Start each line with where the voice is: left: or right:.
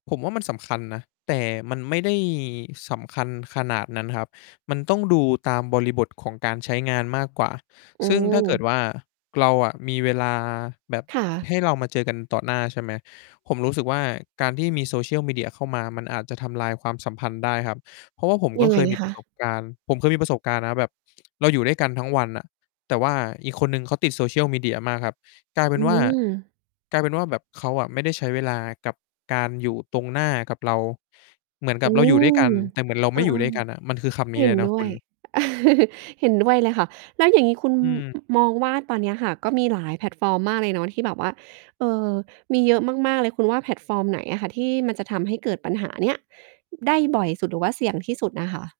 left: ผมว่ามันสำคัญนะ แต่มันไม่ได้สำคัญขนาดนั้นครับ มันต้องดูตามบริบทของการใช้งานมากกว่า
right: อื
left: ซึ่งถ้าเกิด
right: ม
left: ว่า เราอะมีเวลาแบบ
right: ค่
left: ให
right: ะ
left: ้เรามาเจอกันต่อหน้า ใช่ไหม ผมรู้สึกว่า การที่มี Social Media เข้ามามันอาจจะทำลายความสัมพันธ์ได้ครับ เพราะว่าผมก
right: ยั
left: ็
right: ง
left: เ
right: ไ
left: ค
right: ง
left: ยมี
right: ค
left: ประส
right: ะ?
left: บการณ์ ผมเคยมีประสบการณ์นะแบบเราอยู่ด้วยกันทั้งวันน่ะ แต่ว่าอีกคนหนึ่งเขาติด Social Media มากครับ กลายเป
right: อ
left: ็
right: ื
left: นว่า
right: ม
left: กลายเป็นว่าแบบเขาอะ ไม่ได้ใช้เวลากับการอยู่ตรงหน้ากับเรา เหมือนก
right: อ
left: ั
right: ื
left: บเราอยู่ด้วยกั
right: ม
left: น แต่เหมือนเรา
right: เอ
left: ไม่
right: อ
left: อยู่ด้วยกันอะ มันคือคำน
right: ๆ
left: ี้
right: เห็
left: เล
right: น
left: ยนะ
right: ด
left: ค
right: ้ว
left: ุ
right: ย
left: ณ
right: เห็นด้วยเลยค่ะ แล้วอย่างงี้คุณ
left: อืม
right: อ มองว่าตอนเนี้ยค่ะ ก็มีหลายแพลตฟอร์มมากเลยเนาะที่แบบว่า เอ่อ มีเยอะมาก ๆ เลย คุณว่าแพลตฟอร์มไหนอะค่ะ ที่มันจะทำให้เกิดปัญหาเนี้ยได้บ่อยสุด หรือว่าเสี่ยงที่สุดน่ะค่ะ?